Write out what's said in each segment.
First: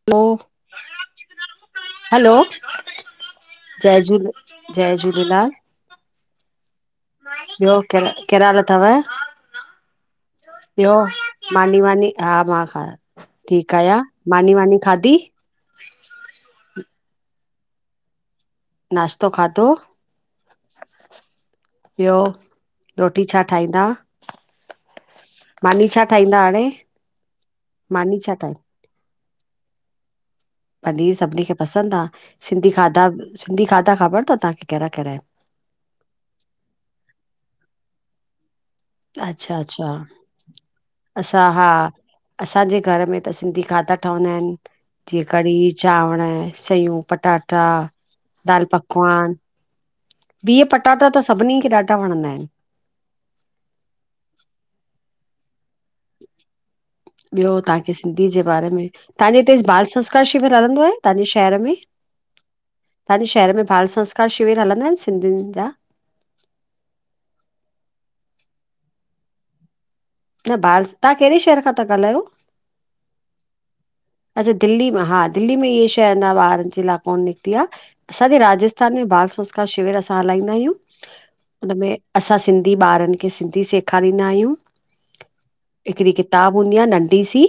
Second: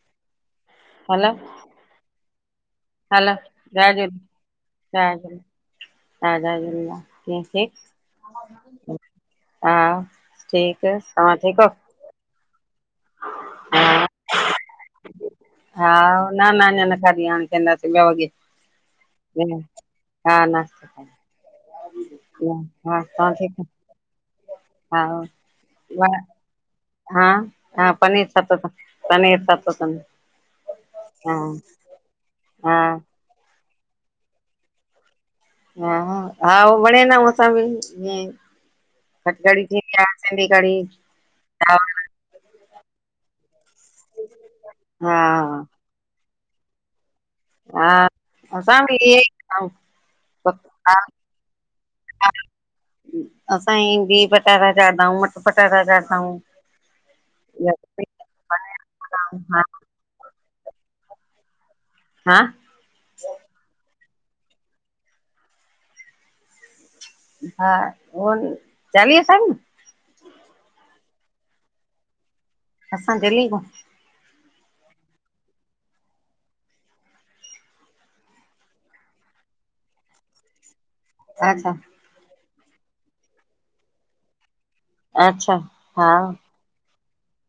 [unintelligible] हलो hello hello जय झूले जयझूले, जय झूलेलाल हा जय झूलेलाल [unintelligible] ठीक? ॿियो केड़ा, कहिड़ा हाल अथव? हा ॿियो ठीकु, तहां ठीकु आहो? मानी वानी हा मां हा ठीकु आहियां, आहियो? मानी वानी खाधी? हा न न अञा न खाधी, हाण खाईंदासीं ॿ वॻे नाश्तो खाधो? हा नाश्तो खाई ॿियो, हा रोटी तव्हां छा ठीकु ठाहींदा? हा मानी छा ठाहींदा हाणे? हां, हा मानी पनीर छा सात ठाही पनीर [unintelligible] पनीर हा सभिनी खे पसंदि आह। सिंधी हा खाधा, सिंधी खाधा ख़बर अथव तव्हांखे कहिड़ा कहिड़ा आहिनि? हा हा उह वणे न मस बि [unintelligible] खटि अच्छा कड़ी थी, अच्छा ऐं सिंधी कढ़ी असां हा [unintelligible] असांजे घर में त सिंधी खाधा ठहंदा आहिनि, हा जीअं कढ़ी चांवण, सयूं- पटाटा, दाल-पकवान अऊं बीह- पटाटा त सभिनी खे ॾाढा वणंदा आहिनि। असां ई बीह- पटाटा चाढ़दाऊं, मटर- पटाटा चाढ़दा ऊं ॿियो तव्हांखे सिंधी जे बारे में, तव्हांजे हिते हा बाल संस्कार शिविर हलंदो आहे तव्हांजे शहर में? हां [unintelligible] तव्हांजे शहर में बाल संस्कार शिविर हलंदा आहिनि? सिंधियुनि जा हा उहाई, चालीहे साईं न बाल, तव्हां कहिड़े शहर खां था ॻाल्हायो? असां दिल्लीअ खां अच्छा दिल्ली में हा दिल्ली में इअ शइ न ॿारनि जे लाइ कोन निकिती आहे। असांजे राजस्थान में बाल संस्कार शिविर असां हलाईंदा आहियूं अच्छा हुनमें असां सिंधी ॿारनि खे, सिंधी सेखारींदा आहियूं अच्छा हा हिकिड़ी किताब हूंदी आहे नंढी सी,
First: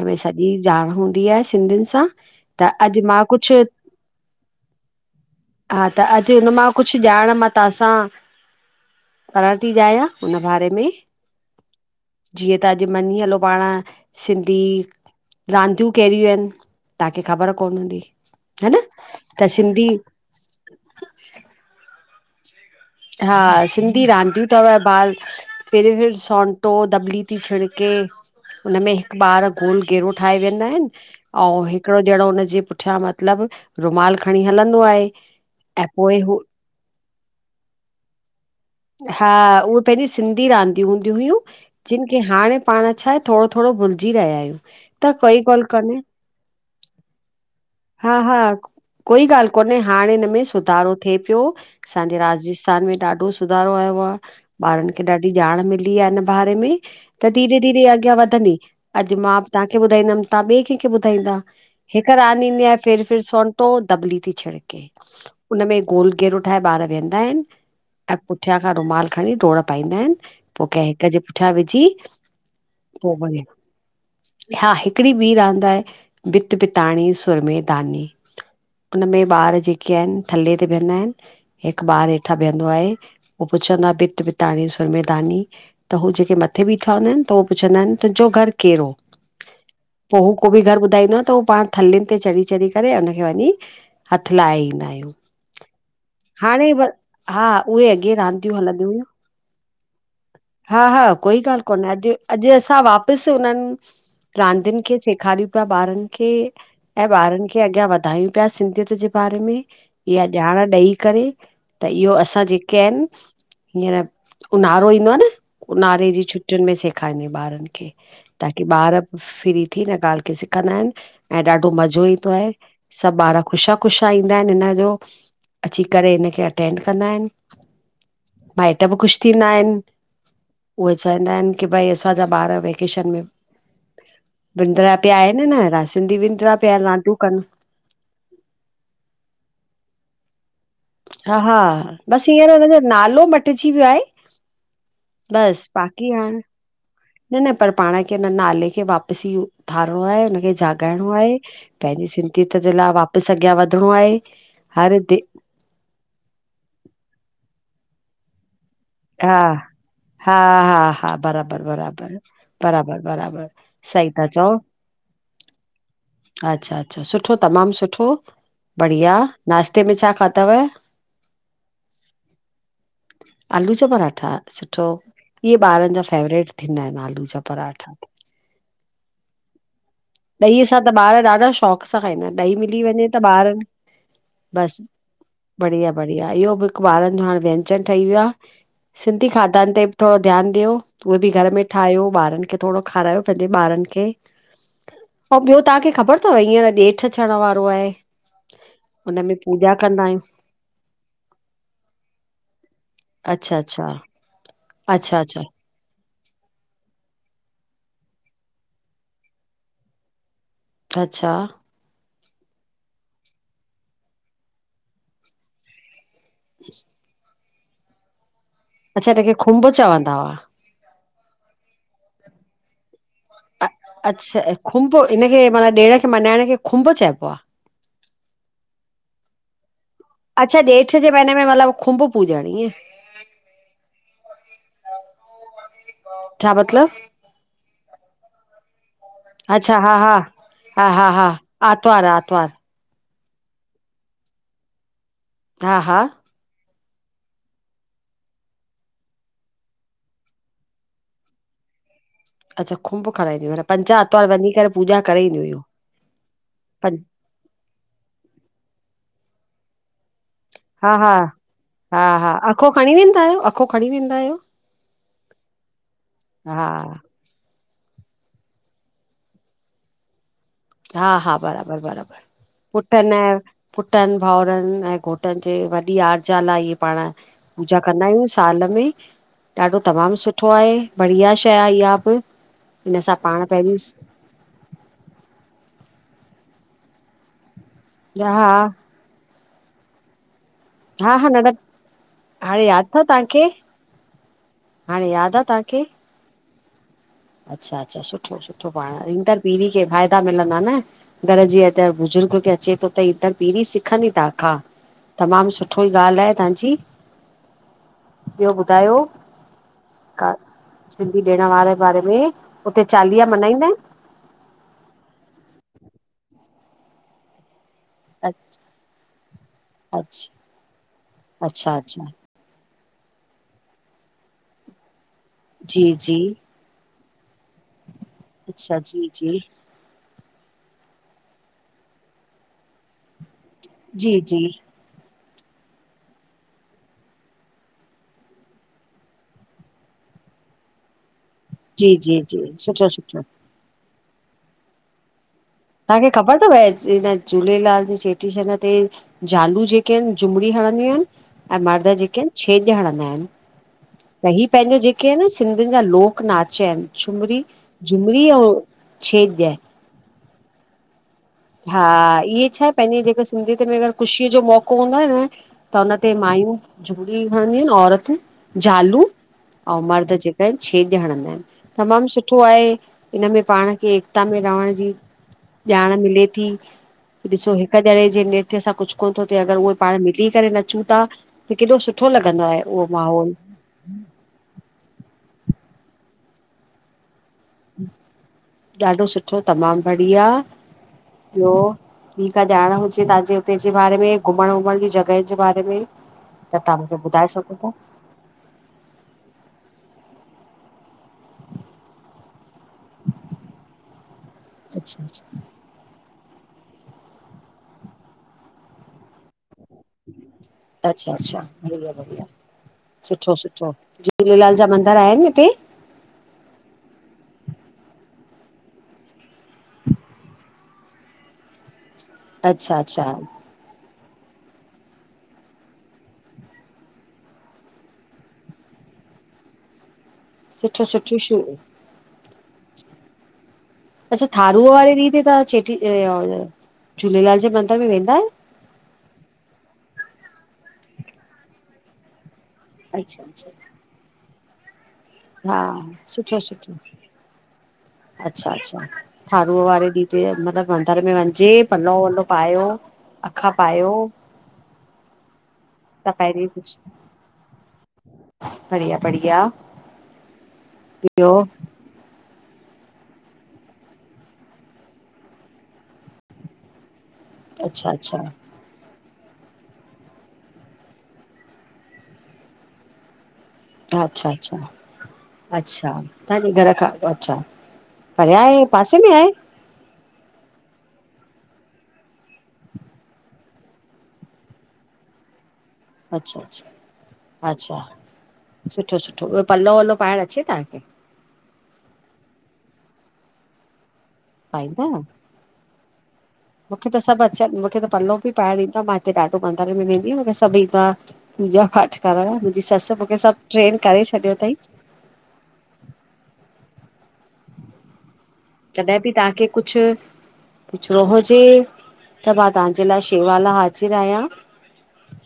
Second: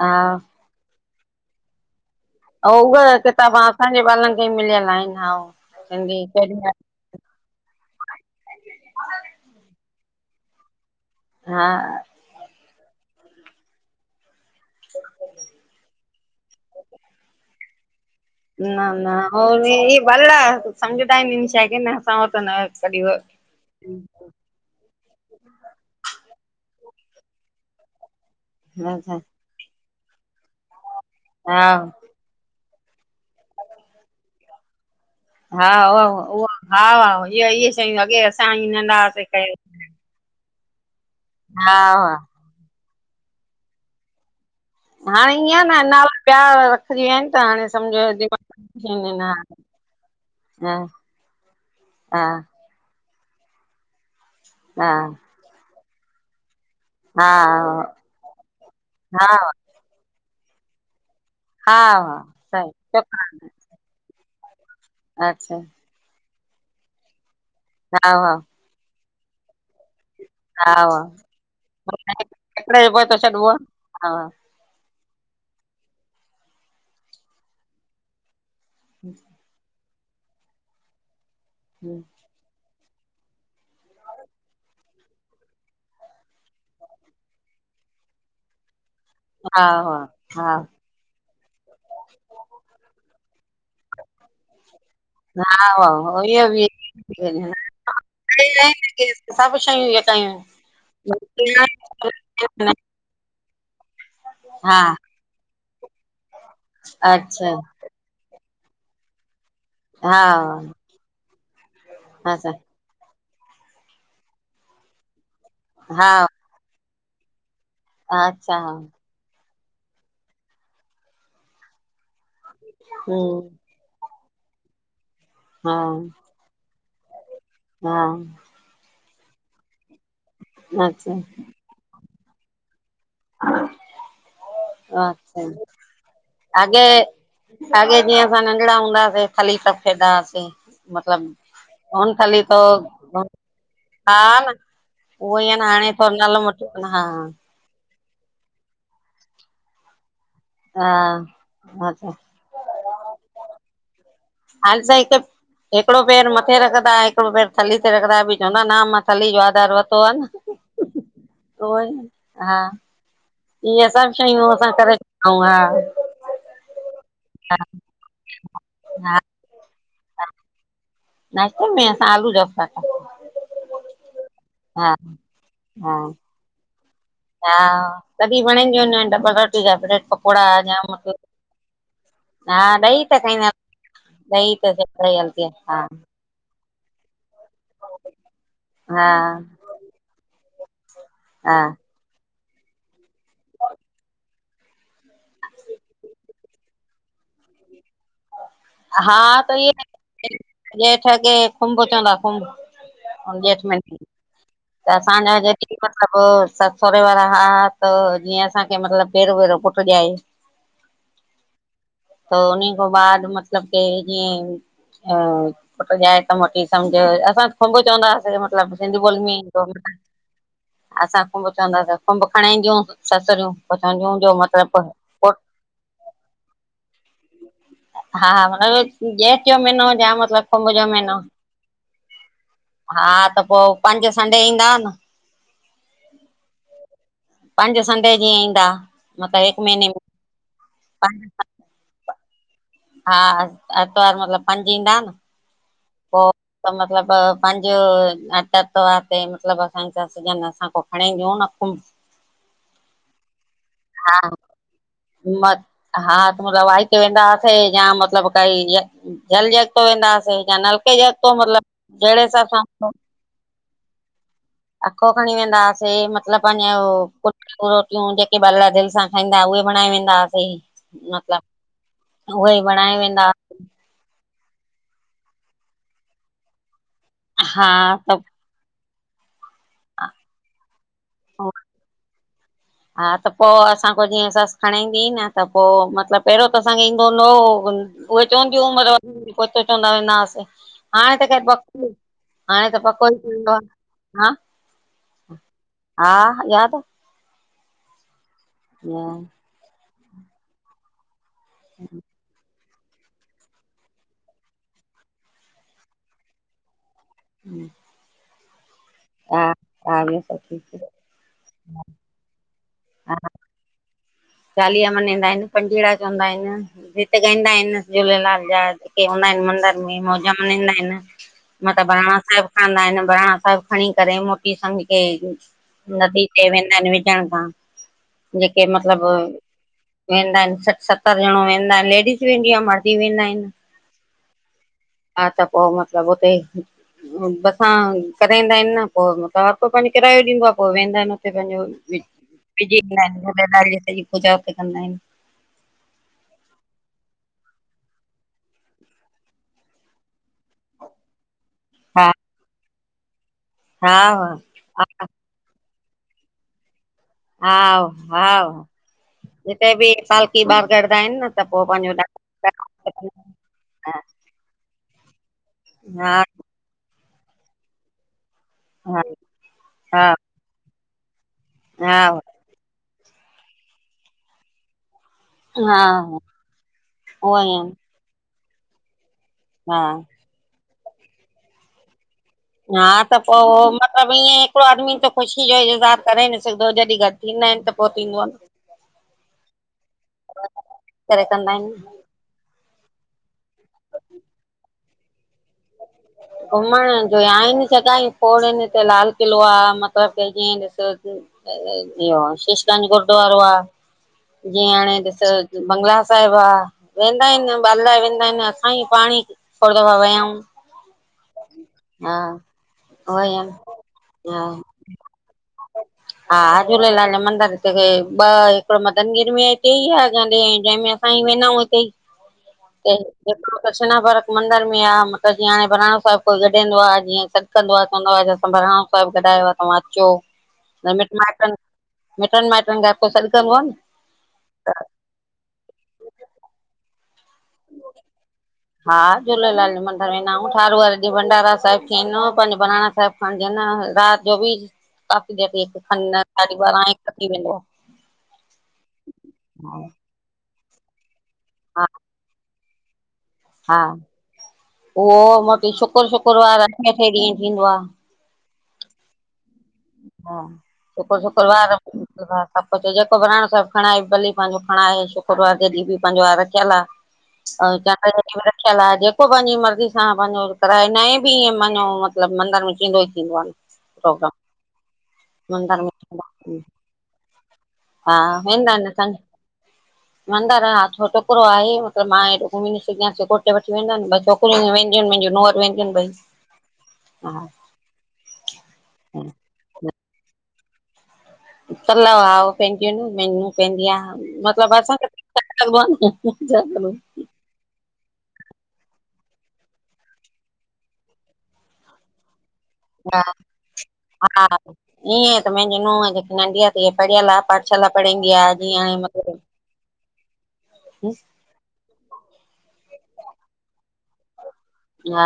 हा सॼी ॼाण हूंदी आहे सिंधियुनि सां, त अउं उह अॼु मां कुझु किताबा असांजे ॿारनि खे ई मिलियल आहिनि हा सिंधी अ कुछ ॼाण मां तव्हांसां करणु ती चाहियां हुन बारे में, हा, जीअं तां अॼु मञी हलो पाण सिंधी रांदियूं कहिड़ियूं आहिनि, तव्हांखे ख़बर कोन हूंदी। न न त सिंधी ई वल समझ टाइनि शे नसत न हा सिंधी कॾहिं रांदियूं सु व बाल फेर फ सोनटो दबली ती छिड़के हुनमें अच्छा हिकु ॿार गोल घेरो ठाहे वेंदा आहिनि, हा अउं हिकिड़ो ॼणो हुनजे पुठियां मतिलब रुमाल खणी हलंदो आहे, हाह ऐं पोइ हू हा वाह इहो इहे शयूं अॻे असां न हा, उहे पहिंजी सिंधी रांदियूं हूंदी हुयूं हा जिन हा खे हाणे पाण छा आहे थोड़ो थोड़ो भुलिजी रहिया आहियूं, त हाणे कोई ॻाल्हि इअं आ न कोन्हे नाला ॿिया रखजी विया आहिनि त हाणे, हा सम्झो -हा, कोई ॻाल्हि कोन्हे हाणे हिन में हा सुधारो थिए पियो असांजे हा राजस् थान में ॾाढो सुधारो आयो आ, हा ॿारनि खे ॾाढी ॼाण मिली आ हिन बारे में, हा त धीरे धीरे अॻियां वधंदी अॼु हा मां हा तव्हांखे ॿुधाईंदमि तव्हां ॿिए कंहिंखे ॿुधाईंदा। हा हिकु रांदि -हा फिर फिर सोनटो दबली थी छिड़के अच्छा हुनमें गोल घेरो ठाहे ॿार वेहंदा आहिनि, हा ऐं हा पुठियां खां रुमाल खणी डोड़ पाईंदा आहिनि। पो कंहिं हा हिक जे पुठियां विझी हिकिड़े जो पोइ पो थो वरी छॾिबो आहे हा हिकिड़ी ॿी रांदि आहे, बित बिताणी सुरमे दानी। हुन में ॿार जेके आहिनि थले ते विहंदा आहिनि, हिकु ॿार हेठ ठा बीहंदो आहे, पो पुछंदो आ बित बिताणी सुरमेदानी, त हू जेके मथे बीठा हूंदा आहिनि, त उ पुछंदा आहिनि तुंहिंजो घरु कहिड़ो? हा हा पो हू को हा बि घर ॿुधाईंदो त हू पाण थले ते चढ़ी चढ़ी करे अन वञी हथु लाहे ईंदा आहियूं। वाह -वाह, इहो बि हाणे हा उहे अॻे रांदियूं हलंदियूं सभु शयूं इये कयूं। हा -हा कोई ॻाल्हि कोन्हे अॼु अॼु असां वाप पसि उननि हा रांदियुनि खे सेखारियूं पिया ॿारनि खे ऐं ॿारनि अच्छा खे अॻियां वधायूं पिया, सिंधीयत जे बारे में हा इहा ॼाण ॾेई करे। त इहो असां जेके आहिनि हींअर ऊन्हारो ईंदो आ न हा ऊन्हारे जी छुट् टुनि में सेखारींदा ॿारनि खे अच्छा ताकी हा ॿार फ्री थी हिन ॻाल्हि खे सिखंदा आहिनि, ऐं ॾाढो मज़ो ईंदो आहे सभु ॿार हम्म ख़ुश कुछा ईंदा आहिनि हिन जो, अची हा करे हिनखे अटेंड कंदा आहिनि। हा माइट बि ख़ुशि थींदा आहिनि, उहे अच्छा चवंदा आहिनि की भई असांजा ॿार वेकेशन में विंदरा पिया अच्छा आहिनि न, न सिंधी विंदरा पिया अॻे आहिनि रांधयूं कनि अॻे जीअं असां नंढिड़ा हूंदा हुआसीं हली सभ खेॾंदा हुआसीं। हा-हा मतिलबु हुन बसि थली हींअर थो हुनजो नालो मटिजी वियो आहे, हा न उहो ई आहे न बसि बाकी थोरो नालो हाणे मटो हा न न पर पाण खे इन नाले खे वापसी उथारणो आहे हुनखे हा जाॻाइणो आहे पंहिंजे अच्छा सिंधी यत जे लाइ वापसि अॻियां वधिणो आहे। हाल हर ताईं दे हिकु हिकिड़ो पेर मथे रखंदा हिकिड़ो पेर थली ते रखंदा बि चवंदा न मथ हा- हा -हा -हा बराबर -बराबर बराबर -बराबर इंए सब शयूं असां करे सघंउ। हा अच्छा अच्छा, सुठो हा तमामु सुठो, हा बढ़िया, नाश्ते में छा खादव? नास्ते में असां आलू जा पंराठा खादा। आलू जा पंराठा! सुठो, इहे हा ॿारन जा फेवरेट थींदा आहिन आलू जा पंराठा। हा, तॾहिं वणदिंयुं न आइन, डबल रोटी जा ब्रेल पकोङा पकोड़ा, ॾहीअ सां जाम त ॿार ॾाढा शौक़ सां खाईंदा आहिनि मतिलबु हा मिली ॾही वञे त खांईंदा ॿारनि ॾइ त सब सां ई हलती आ, हा। त इहो बि हिकु ॿारनि जो हाणे व्यंजन ठही वियो आ, हा सिंधी खाधनि ते बि थोङो ध्यानु ॾियो। उहे बि घर हा में ठायो, ॿारनि खे थोङो खारायो पंहिंजे ॿारनि खे। अंउ ॿियों तांखे ख़बर थव हींअर ॼेठि अचण वारो आहे? हा हुनमें त इ पूॼा कंदा आहियूं हे ॼेठ खे खुंभ चवंदा खुंभ। अच्छा जेठ में अच्छा त अच्छा असांजा अच्छा जे जी मतिलबु ससु सओरे वारा हा, त जीअं असांखे मतिलबु पेरों भेरो पुटु ॾाए [inaudible] अच्छा! त उनी को बाद मतलब के ईंए अ पट जाए त मोटी सम्झ, असां खुंब चवंदासीं मतिलबु। सिंधी अच्छा ॿोली हिनखे खुंभ में चवंदा हुआ! असां कुंभ चवंदासीं, कुुंभ खंणदियूं अ अच्छा ऐं खुंभ पो हिननखे माना ॾिण खे मल्हाइण खे खुंभ चइबो आ! हा हा मत ॼेठ जो महीनो जाम अच्छा ॼेठ जे महीने में मतलब खुंभ पूॼण, ईंअ? हा त पो पंज संडे ईंदा आ न। छा मतलब? पंज संडे जीअं ईंदा। मतिलबु हिकु अच्छा महीने हा में हा हा हा पंज, हा आरतवार, आरतवार। हा आर्तवार मतलबु पंज ईंदा न। हा हा। पो त मतलबु पंजो आर्तवार ते मतिलबु असांजा सिजन असांखों पो हाणे घ न खुंम्ब। [unintelligible] अच्छा खुंम्भ खणाइंदी, पर पंज आर्तवार वंञी करे पूॼा करे ईंदियूं म हुयूं हा तब वते पंज वेंदाआसीं [unintelligible] मतिलब काई जल ॻतो वेंदासीं [unintelligible] हा हा, हा हा, अखो सां खणी वेंदा आयो, अखो खणी वेंदा आयो? अखो खणी वेंदा हुआसीं मतलबु हा पंअंजो रोटियूं जेके ॿाल दिल सां खाईंदा हुआ उहे बणाए वेंदा हुआसीं। हा हा, मतिलबु बराबर बराबर, उहे ई पुट्ठ बणाए वेंदा न पुट्टनि भाउरनि ऐं घोटनि जे वॾी आरजा ला ए इहे पाण हा पूजा कंदा त आहियूंसि। साल में ॾाढो तमामु सुठो आहे, बढ़िया शै आ इहा बि। हिन हा सां त पाण पोइ पहिरीं असां को जीअं सस हांणे ईंदी न त पो मतलबु पहिरियों त असांखे ईंदो न हो, उहे हा चवंदियूं हुंयुं मतलब कोई त चवंदा हुवस न अस। हा हाणे त हा के नंढा पको हाणे त यादि अथव पको ई तव्हांखे थींदो आ, हां। हाणे याद आ तांखे? हा याद आ। अच्छा अच्छा सुठो सुठो आहे पांण ईंदड़ पीड़ी के फ़ाइदा मिलंदा न। घर जी या त बुज़ुर्ग के अचे तो त ईंदर पीरी सिखंदी तहां खां तमामु सुठो ई ॻाल्हि आहे तहांजी। हम्म। ॿियो ॿुधायो, हा हा ॿियो का सभु ठीकु आहे सिंधी ॾिणं वार में उते चालीहा मनाईंदा इनि? चालीहा मनाईंदा हिनि, पंजीणा चवंदा हिनि गीत ॻाईंदा हिनि। झूलेलाल जा जेके हुंदा हिनि मंदर में मौज अच्छा मनाईंदा हिनि, अच्छा मथां अच्छा बाणा साहिब खांदा हिनि बाणा साहिब खणीं करे मोटी संग खे जी जी नदी ते वेंदा हिनि विझ कण त [unintelligible] अच्छा जी जी वेंदा हिनि सठि सत्तर ॼणो वेंदा हिनि लेडीस वेंदी आ मर्द बि वेंदा हिनि। जी जी। हा त पो मतिलब हुते बसां कराईंदा हिनि न पो मतिलबु हरको पांजो किरायो ॾींदो आ पो वेंदा हिनि हु हुते पंहिंजो जी वि जी जी विझी सुठो ईंदा सुठो इनि झूलेलाल जी सॼी पूजा हुते कंदा हिनि तहांखे ख़बर तव हिन झूलेलाल जे चेट्री चंड ते ज़ालू जेके हिनि झुमरी हणंदियूं आहिनि ऐं मर्द हा जेके हिनि छेॼ हणंदा हिनि हाव त ही पंहिंजो जेके इनि न सिंधियुनि जा लोकनाच इनि। झुमरी हाव झुमरी अंउं छेॼ। त बे फाल के ॿार करदाहिनि न त पो हा पंहिंजो इह्ये छा पंहिंजे जेके सिंधीयत में अगरि ख़ुशीअ जो मौको हूंदो आ न त उन ते हा मायूं झूमरी हणंदियू इनि औरतूं हा जालू अंउं मर्द हा जेक छेॼ हणंदा इनि तमामु हा सुठो आहे इनमें पांण खे एकता में रहण जी हा ॼाण हा मिले थी ॾिसो हिक ॼणे जे नृत्य सां कुछु कोन तो थिए अगरि उहे हा पांण मिली करे न चूं ता त केॾो सुठो लॻंदो आहे उहो माहौल। सभु ईयें हिकिड़ो आदमी त ख़ुशी जो इज़हार करे न सघदो जॾी गॾु थींदा इनि ॾाढो सुठो, तमामु बढ़िया, करे कंदा ॿियो? आहिनि बी का ॼाण हुजे तहांजे हुते जे बारे में घुमण वुमण जी जॻहियुनि जे बारे में त तव्हां घुमण मूंखे जो ॿुधाए सघो आहिनि था जॻाहियुं खोड़ इन हिते लाल किलो आ मतलबु के जीअं ॾिसु इह्यो शीशगंज गुरुद्वारो आ जीअं अच्छा हाणें अच्छा ॾिसु बंगला साहिब आ वेंदा हिनि ॿालाए वेंदा हिनि असां ई पांणी खोड़ दफा वया आऊं अच्छा- अच्छा, बढ़िया- बढ़िया, सुठो उहोई आ न, -सुठो, झूलेलाल जा मंदर आहिनि हिते? हा झूलेलाल जा मंदर हिते कई ॿ हे हिकिड़ो मदन गिर में हिते ई आ जाॾे जंहिंमें असां ई वेंदाउं हिते ई अच्छा त अच्छा हिक कृषणा भरत मंदर में आ त जीअं हाणें बहिराणो साहिब कोई गॾिंदो आ जीअं सॾुकंदो आ चवंदो आ अॼु असां बरहिराणो साहिबु गॾायो आ तव्हां अचो। सुठो मिट सुठियु छो माइटनि मिटनि माइटनि खां पोइ सॾु कंदो आ न अच्छा थारूअ वारे ॾीह ते तहां चे झूलेलाल जे मंदर में वेंदा आहियो? हा झूलेलाल जे मंदर वेंदा हूं ठारूअ वारे ॾीह भंडारा साहिब थींदो पांजा बहिराणा साहिब अच्छा अच्छा खंणजंदा रात जो बि कापी दे हा हिकु खंड साढी बारांी म [unintelligible] अचछा अच्छा थारूअ वारे ॾीह मतलबु मंदर में वञजे हा पलउ वलो पायो अखा हा पायो उहो मोटी शुकुर त पहिरीं शुक्रवार अठे कुझु अठे ॾींहं थींदो आहे बढ़िया बढ़िया हा शुकर ॿियो शुक्रवार ा सभु कुझु जेको ब्राणो साहिब खणाए भली पंहिंजो खणाए शुक्रवार जे ॾींहुं बि पंहिंजो ह रखियल आहे ऐं अच्छा ज अच्छा [inaudible] ियल आहे जेको पंहिंजी मर्ज़ी सां पंहिंजो कराए न बि ईअ पंहिंजो मतिलबु मंदर में थींदो ई थींदो आहे अच्छा प्रोग्राम अच्छा मंदर अ्छा तव्हांजे में घर खां अच्छा परया आहे वेंदा आहिन पासे में असांजा आहे मंदर हा छो छोकिरो आहे मतब मां हेॾो घुमी नॾ सघिय घोट वठी वेंदा छोकिरा सक वियन नोर वन [unintelligible] अच्छा अच्छा अच्छा सुठो सुठो ॿियो पलो वलो पाइणु अचे तव्हांखे पल्व आ पंदियूं न मनू पेंंद आहे मतिलब पाईंदा असां आहियो मूंखे त सभु अचनि मूंखे त पल्व बि प ॾींद मां हिते ॾाढो मंदरे मे वेंदी मूंखे सभई ततां पूजा पाठ करा जी ससु हा मूंखे सभु ट्रेन करे छॾियो हा अथई ईअं त मुंहिंजी नूहं जेकी नंढीया ती पढ़ियल आहे पाठशाला पढाईंदीआ कॾहिं बि तव्हांखे कुझु पुछणो हुजे त मां तव्हांजे लाइ सेवा में हाज़िर आहियां हा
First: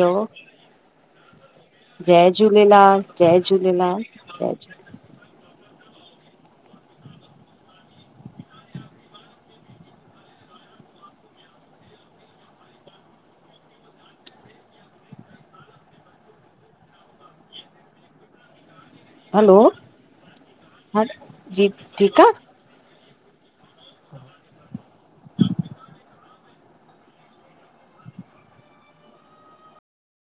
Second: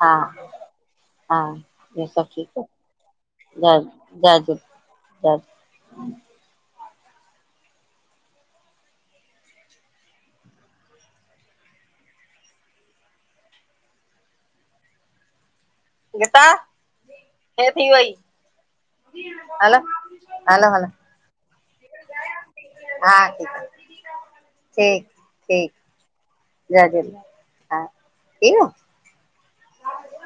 हा हा ॿियो जय सभु ठीक झूलेलाल आहे जय ज झूलेलाल जय झूलेलाल झूले [unintelligible] ज [inaudible] [unintelligible] हे थी वई हलो हलो हलो ह जी ठीकु आहे हा ठीकु आहे ठीक ठीक जय झूलेलाल हा ठीक आहे